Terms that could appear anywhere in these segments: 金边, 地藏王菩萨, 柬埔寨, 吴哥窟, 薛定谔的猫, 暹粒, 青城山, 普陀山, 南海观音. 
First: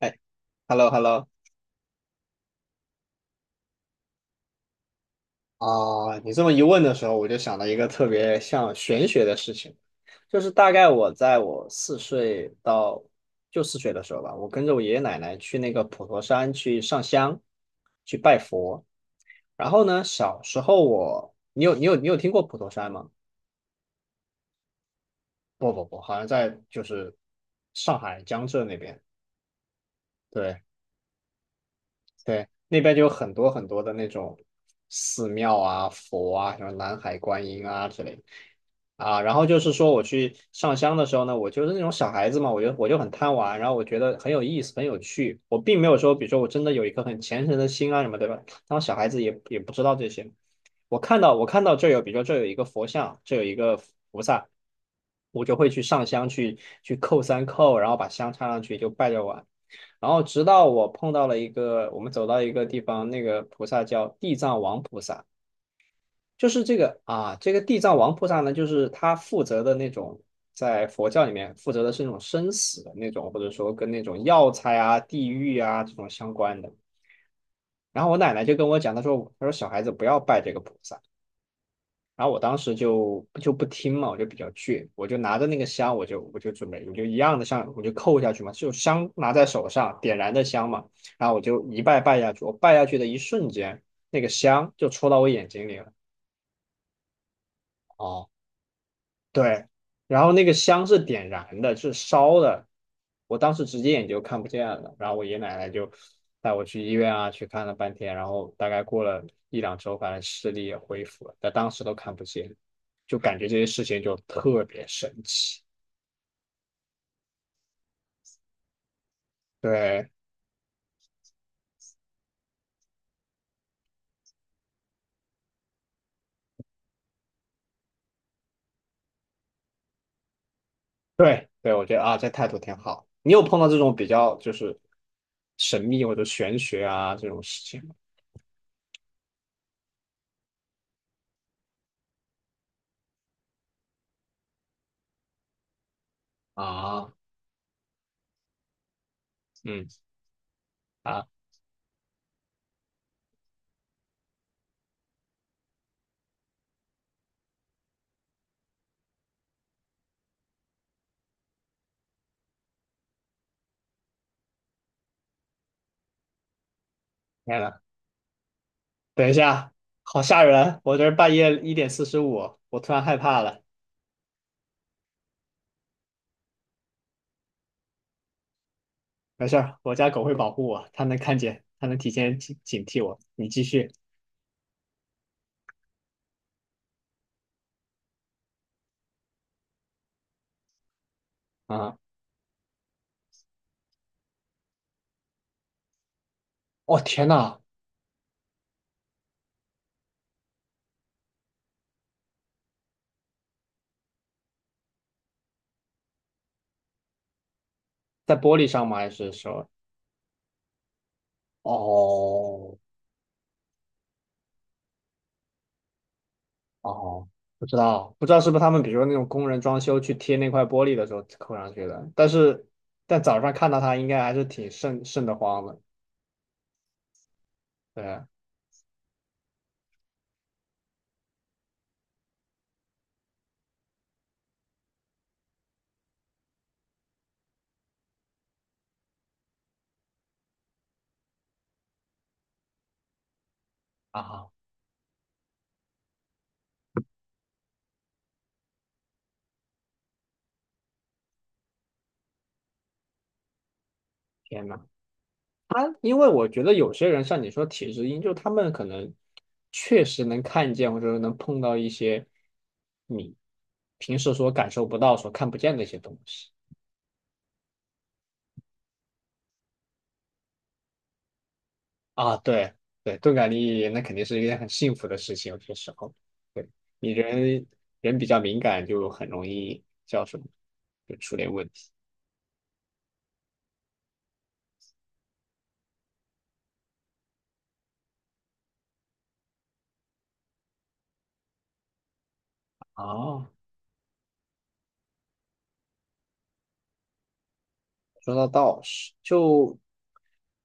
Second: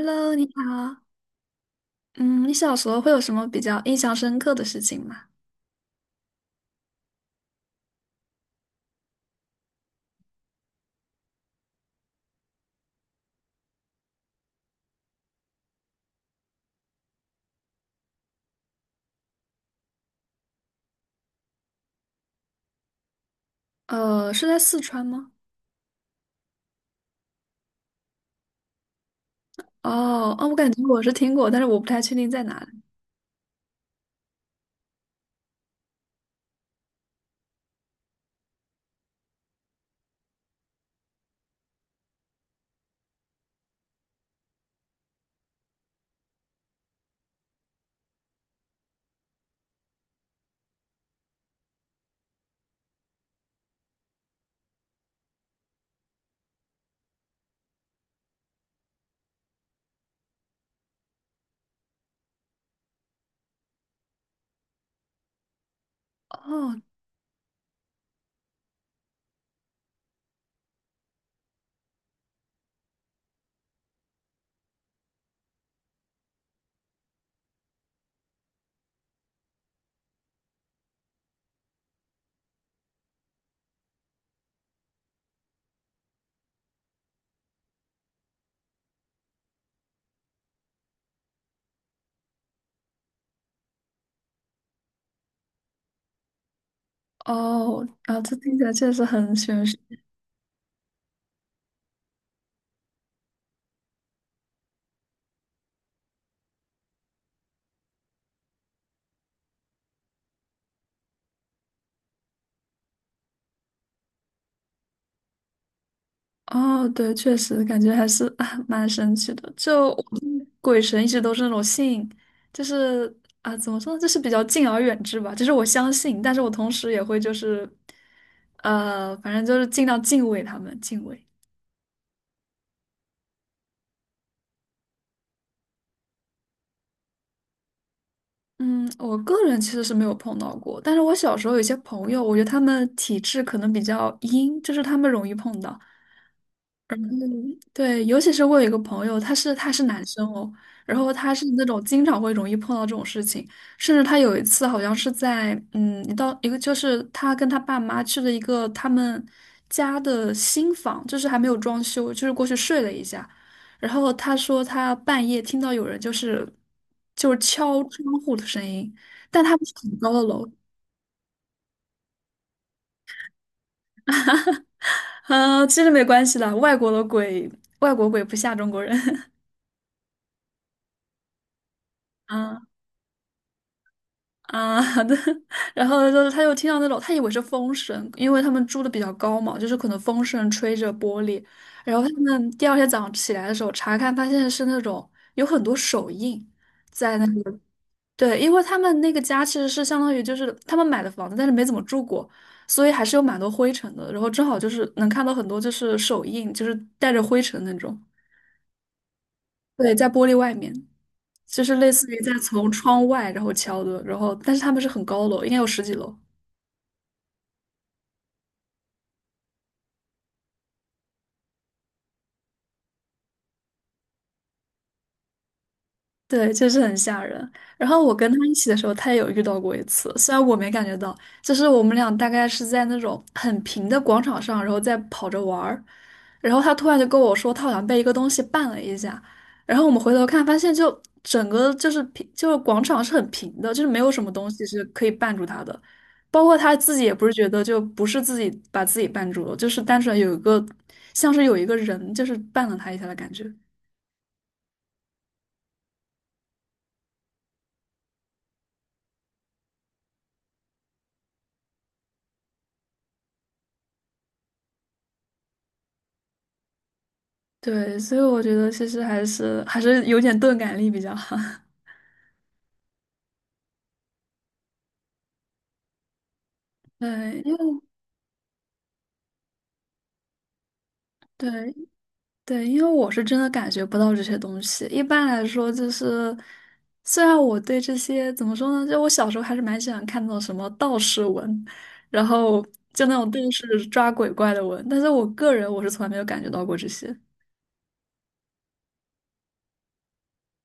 哎 你 Hello h e 好。l l o 嗯，你小时候会有什么比较印象深刻的事情吗？啊，你这么一问的时候，我就想到一个特别像玄学的事情，就是大概我在我四岁到就四岁的时候吧，我跟着我爷爷奶奶去那个普陀山去上香。然后呢，小时候我，你有听过普陀山吗？呃，是在四川吗？不不不，好像在就是上海江浙那边。哦，哦，我对，感觉我是听过，但是我不太确定在对，哪那里。边就有很多很多的那种寺庙啊、佛啊，什么南海观音啊之类的啊。然后就是说，我去上香的时候呢，我就是那种小孩子嘛，我就很贪玩，然后我觉得很有意思、很有趣。我并没有说，比如说我真的有一颗很虔诚的心啊什么，对吧？当小孩子也不知道这些。我看到这有，比如说这有一个佛像，这有一个菩萨，我就会去上香去叩三叩，然后把香插上去就拜着玩。然后直到我碰到了一个，我们走到一个地方，那个菩萨叫地藏王菩萨，就是这哦，个啊，这个地藏王菩萨呢，就是他负责的那种，在佛教里面负责的是那种生死的那种，或者说跟那种药材啊、地狱啊这种相关的。然后我奶奶就跟我讲，她说小孩子不要拜这个菩萨，然后我当时就不听嘛，我就比较倔，我就拿着那个香，我就准备，我就一样的像我就扣下去嘛，就香拿在手上，点燃的香嘛，然后我就一拜拜下去，我拜下去的一瞬间，那个香就戳到我眼睛里了。哦，啊，这听起来确实很对。玄学。然后那个香是点燃的，是烧的，我当时直接眼就看不见了，然后我爷爷奶奶就带我去医院啊，去看了半天，然后大概过了一两周，反正视力也恢复了，但当时都看不见，就感觉这些事情就特别神奇。哦，对，确实感觉还是 啊蛮神奇的。就我对对鬼神一直都是那种信，就是啊，怎么说呢，就是比较敬而远之吧。就是我相信，但是我同时也会就是，反正就是尽量敬畏他们，敬畏。对对，我觉得啊，这态度挺好。你有碰到这种比较就是神秘或者玄学啊这种事情吗？嗯，我个人其实是没有碰到过，但是我小时候有一些朋友，我觉得他们体质可能比较阴，就是他们容易碰到。啊，对，尤其是我有一个朋友，他是嗯男生哦，然后啊，他是那种经常会容易碰到这种事情，甚至他有一次好像是在一个就是他跟他爸妈去了一个他们家的新房，就是还没有装修，就是过去睡了一下，然后他说他半夜听到有人就是天呐，敲窗户的声音，等一但他不下，是很高好的吓楼，人！我这儿半夜1:45，我突然害怕了。啊，其实没关系的，外国的鬼，外国鬼不吓中国人，没事儿，我家狗会保护我，它能看见，它能提 前警啊。警惕我。你继续啊，好的，然后就是他又听到那种，他以为是风声，因为他们住的比较高嘛，就是可能风声吹着玻璃。啊！然后他们第二天早上起来的时候查看，发现是那种有很多手印哦在天那呐，个，对，因为他们那个家其实是相当于就是他们买的房子，但是没怎么住过，所以还是有蛮多灰尘的。然后正好就是能看到很多就是手印，就是带着灰尘那种，在玻璃上吗？还是说？对，在玻璃外面，就是类似于在从哦窗外然后敲的，然后但是他们是很高楼，应该有十几楼。哦，不知道，不知道是不是他们，比如说那种工人装修去贴那块玻璃的时候扣上去的。但是，但早上看到它，应该还是挺瘆瘆得慌的。对，就是很吓人。然对后我跟他一起的时候，他也有遇到过一次，虽然我没感觉到，就是我们俩大概是在那种很平的广场上，然后在跑着玩儿，然后他突然就跟我说，他好像被一个东西绊了一下，然后我们回头看，发现就整个就是平，就是广场是很平的，就是没有什么啊，东西是可以绊住他的，包括他自己也不是觉得就不是自己把自己绊住了，就是单纯有一个像是有一个人就是绊了他一下的感觉。天呐！因为我觉得有些人像你说体质因就他们可能确实能看见，或者说能碰到一些你平时所感受不到、所看不见的一些东西。对，所以我觉得其实还是有点钝感力比较好。啊。对对，钝感力那肯定是一件很幸福的事情，有些时候。对。你对，因人为人比较敏感，就很容易叫什么，就出对点问题。对，因为我是真的感觉不到这些东西。一般来说，就是虽然我对这些怎么说呢，就我小时候还是蛮喜欢看那种什么道士文，然后就那种啊。电视抓鬼怪的文，但是我个人我是从来没有感觉到过这些。说到道士，就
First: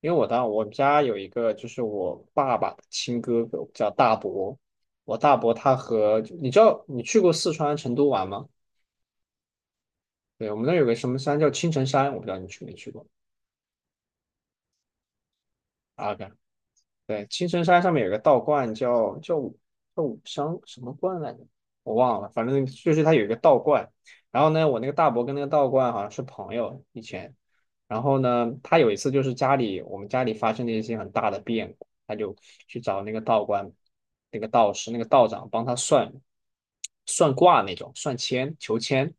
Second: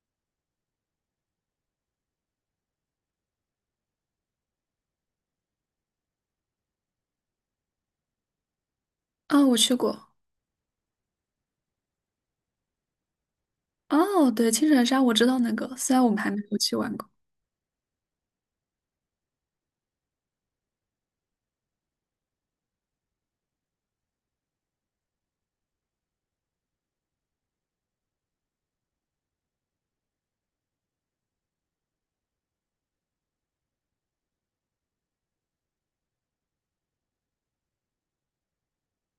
因为我当我们家有一个就是我爸爸的亲哥哥叫大伯，我大伯他和你知道你去过四川成都玩吗？啊，我去过。对，我们那儿有个什么山叫青城山，我不知道你去没去过。哦，对，青城山我知道那个，虽然我阿们还甘，没有去玩过。对，青城山上面有个道观叫武商什么观来着，我忘了，反正就是它有一个道观。然后呢，我那个大伯跟那个道观好像是朋友以前。然后呢，他有一次就是我们家里发生了一些很大的变，他就去找那个道观，那个道士，那个道长帮他算算卦那种，算签求签。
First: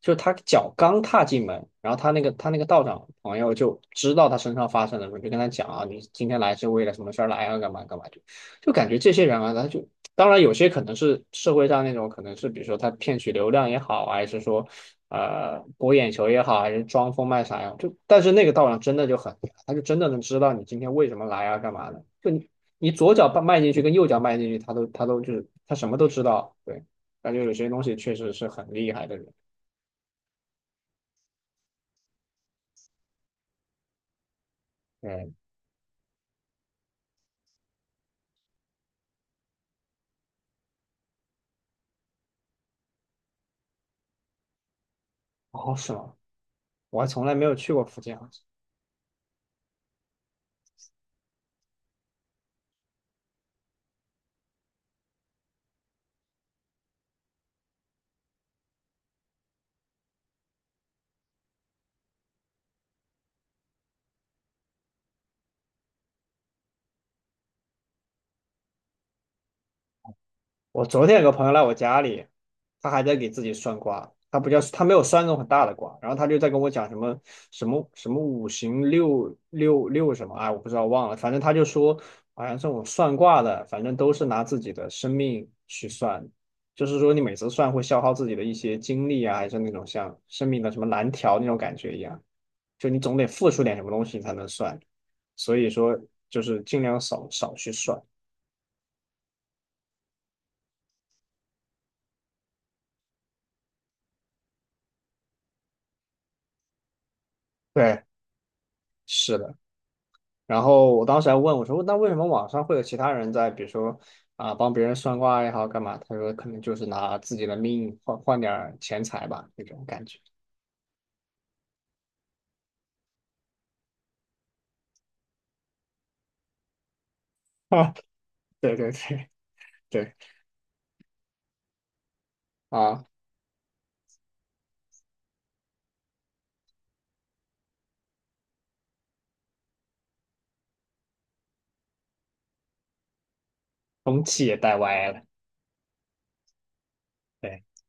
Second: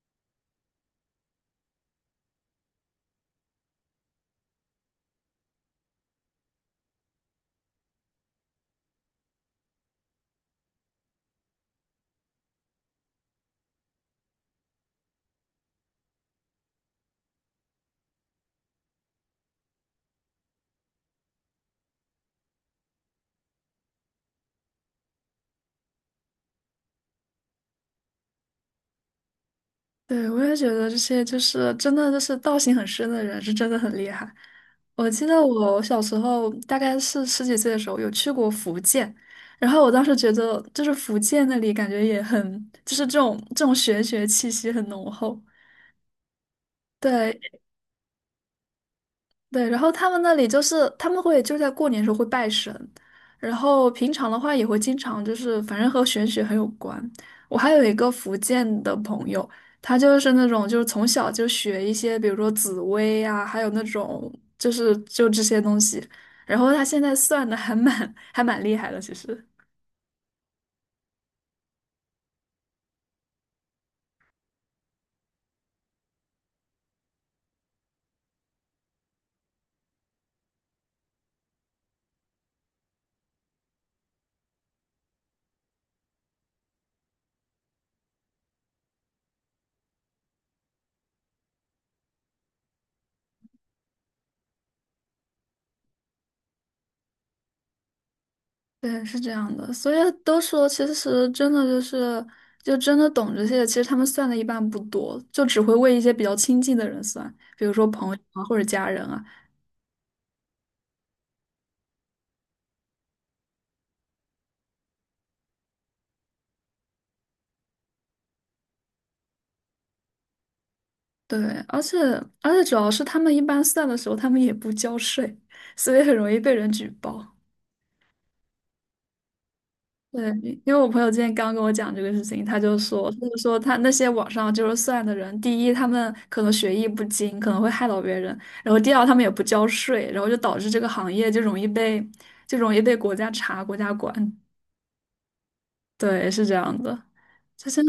就他脚刚踏进门，然后他那个道长朋友就知道他身上发生了什么，就跟他讲啊，你今天来是为了什么事儿来啊，干嘛干嘛，就就感觉这些人啊，他就当然有些可能是社会上那种，可能是比如说他骗取流量也好啊，还是说博眼球也好，还是装疯卖傻呀，就但是那个道长真的就很他就真的能知道你今天为什么来啊，干嘛的，就你左脚迈进去跟右脚迈进去，他都就是他什么都知道。对，感觉有些东西确实是很厉害的人。对，我也觉得这些就是真的，就是道行很深的人是真的很厉害。我记嗯。得我小时候大概是十几岁的时候有去过福建，然后我当时觉得就是福建那里感觉也很，就是这种玄学气息很浓厚。哦，是吗？我还从来对，没有去过福建啊，好像。对，然后他们那里就是他们会就在过年的时候会拜神，然后平常的话也会经常就是反正和玄学很有关。我还有一个福建的朋友，他就是那种就是从小就学一些，比如说紫薇啊，还有那种就这些东西，然后他现在算的还蛮 还蛮厉害的，其实。我昨天有个朋友来我家里，他还在给自己算卦，他不叫他没有算那种很大的卦，然后他就在跟我讲什么什么五行六六六什么，哎，我不知道忘了，反正他就说好像这种算卦的，反正都是拿自己的生命去算，就是说你每次算会消耗自己的一些精力啊，还是那种像生命的什么蓝条那种感觉一样，就你总得付出点什么东西你才能算，所以说就是尽量少去算。对，是这样的，所以都说，其实真的就是，就真的懂这些，其实他们算的一般不多，就只会为一些比较亲近的人算，比如说对，朋友啊或者家人啊。是的。然后我当时还问我说，那为什么网上会有其他人在，比如说啊帮别人算卦也好干嘛？他说可能就是拿自己的命换换点儿钱财吧，那种感觉。对，而且而且主要是他们一般算的时候，他们也不交税，所以很容易被人举报。啊，对对对对对，因为我朋友今天刚跟我讲这个事情，他就啊，说，他就说他那些网上就是算的人，第一，他们可能学艺不精，可能会害到别人；然后第二，他们也不交税，然后就导致这个行业就容易被国家查、国家管。风气也带歪了。对，是这样的。对就像，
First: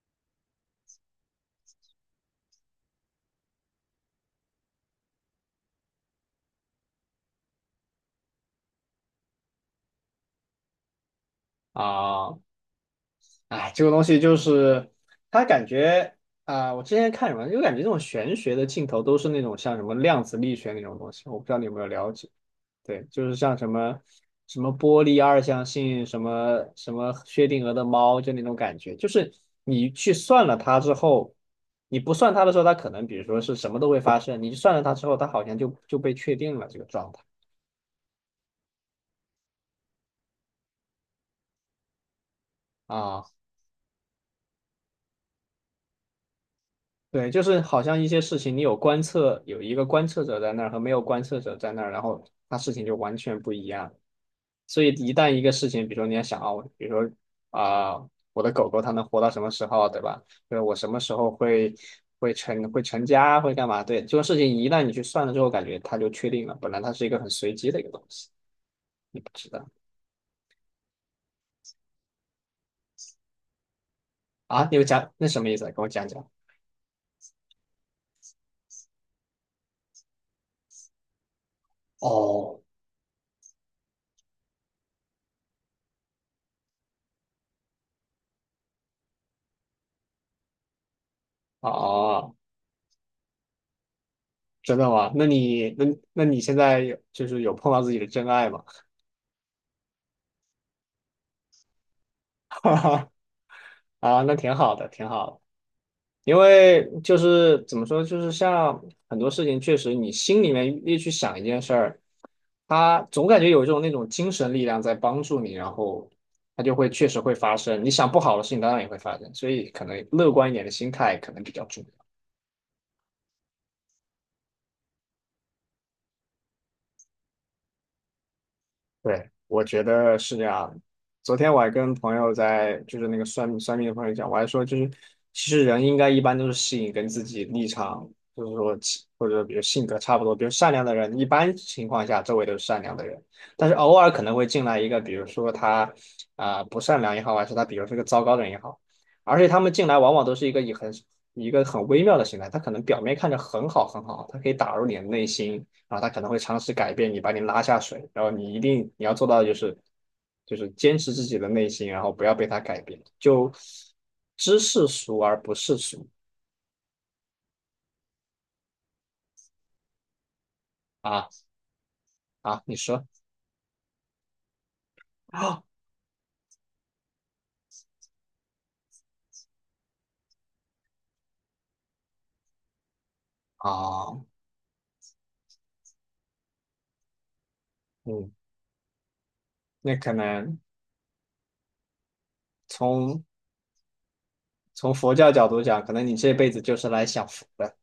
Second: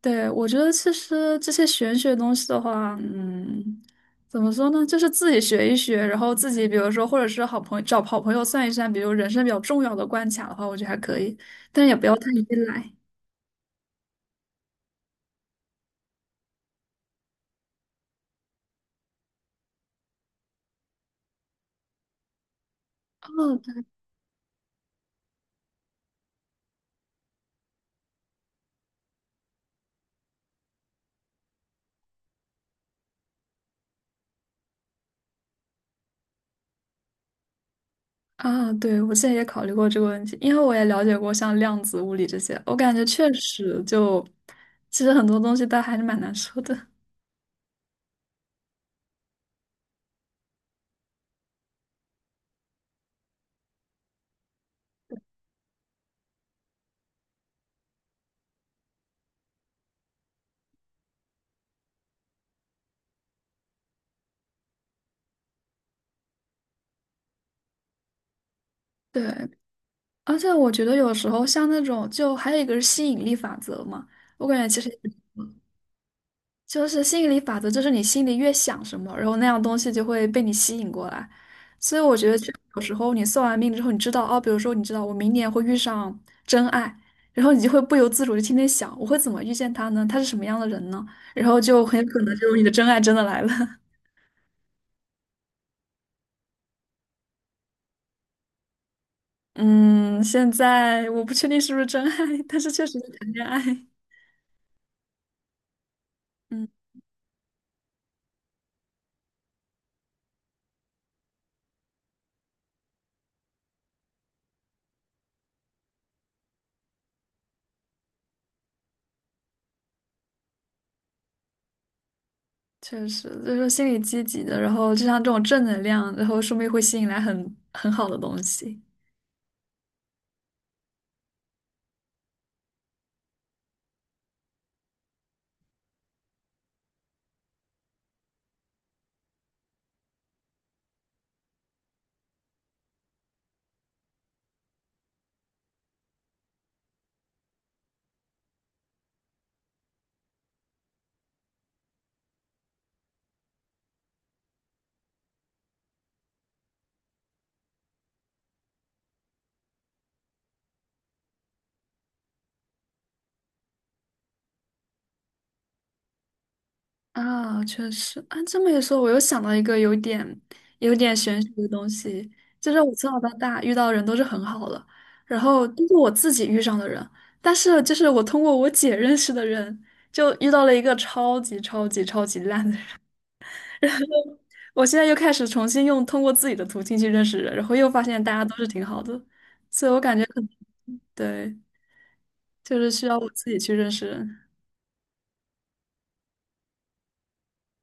对，我觉得其实这些玄学东西的话，嗯，怎么说呢？就是自己学一学，然后自己比如说，或者是好朋友找好朋友算一算，比如人生比较重要的关卡的话，我觉得还可以，但也不要太啊，依赖。哎，这个东西就是它感觉啊、我之前看什么，就感觉这种玄学的镜头都是那种像什么量子力学那种东西，我不知道你有没有了解。对，就是像哦，什么波粒二象性，什么薛定谔的猫，就那种感觉，就是你去算了它之后，你不算它的时候，它可能比如说是什么都会发生，你算了它之后，它好像就被确定了这个状态啊，对，我之前也考虑过这个问题，因为我也了解过像量子物理这些，我感觉啊。确实就，其实很多东西它还是蛮难说的。对，就是好像一些事情，你有观测，有一个观测者在那儿和没有观测者在那儿，然后它事情就完全不一样。所以一旦一个事情，比如说你要想啊，我比如说啊、我的狗狗它能活到什么时候，对吧？就是我什么时候会成家，会干嘛？对，这个事情一旦你去算了之后，感觉它就确定了。本来它是一个很随机的一个东西，你对，不知道。而且我觉得有时候像那种，就还有一个是吸引力法则嘛，我感啊？觉你其有实讲那什么意思啊？跟我讲讲。就是心理法则，就是你心里越想什么，然后那样东西就会被你吸引过来。所以我觉得这哦，有时候你算完命之后，你知道哦，比如说你知道我明年会遇上真爱，然后你就会不由自主的天天想，我会怎么遇见他呢？他是什么样的人呢？然后哦就很有可哦能就是你的真爱真的来了。真的吗？那你现在有就是有碰到自己的真爱吗？嗯，现在我不确定是不是真爱，但是哈确实在哈。谈恋爱。啊，那挺好的，挺好的。因嗯，为就是怎么说，就是像很多事情，确实你心里面越去想一件事儿，它总感觉有一种那种精神力量在帮助你，然后它就会确实会发生。你想不好的事情，当然也会发生，所以可能乐观一点的心态可能比较重要。确实就是心理积极的，然后就像这种正能量，然后说不定会吸引来很很好的东西。对，我觉得是这样的。昨天我还跟朋友在，就是那个算命算命的朋友讲，我还说就是，其实人应该一般都是吸引跟自己立场，就是说其或者比如性格差不多，比如善良的人，一般情况下周围都是善良的人，但是偶尔可能会进来一个，比如说他啊、不善良也好，还是他比如是个糟糕的人也好，而且他们进来往往都是一个以一个很微妙的形态，他可能表面看着很好很好，他可以打入你的内心。啊，他可能会尝试改变你，把你拉下水，然后你一定你要做到的就是坚持自己的内心，然后不要被他改变，就知世俗而不世俗。啊，确实啊，这么一说，我又想到一个有点啊，玄学的东西，啊！就你是我说。从小到大遇到人都是很好的，然啊后都是我自己遇上的人，但是就是我通过我姐认识的人，就遇到了一个超级超级超级烂的人。啊。我现在又开始重新用通过自己的途径去认识人，然后又发现嗯，大家都是挺好的，所以那我可感觉可能能对，就是需要从我自己去认识人，从佛教角度讲，可能你这辈子就是来享福的，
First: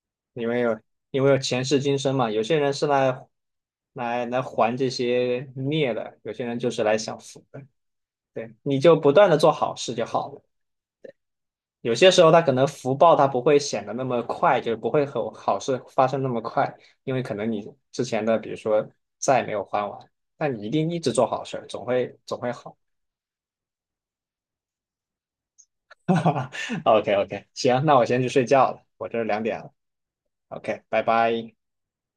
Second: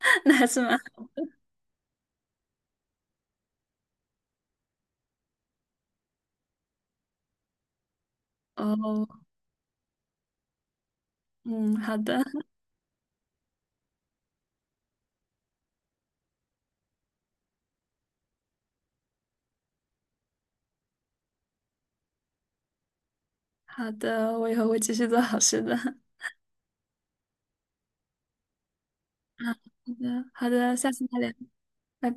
那还因为是蛮有因为有前世今生嘛，有些人是来还这些孽的，有些人就是来享福的，对，你就哦，不断的做好事就好了。嗯，有好些时的候它可能福报它不会显得那么快，就是不会和好事发生那么快，因为可能你之前的比如说债没有还完，但你一定一直做好事儿总会好。好的，我以后会继续做好事的。OK OK，行，那我先去睡觉了，我这2点了。好的，好的，OK，下拜次再聊，拜拜。拜。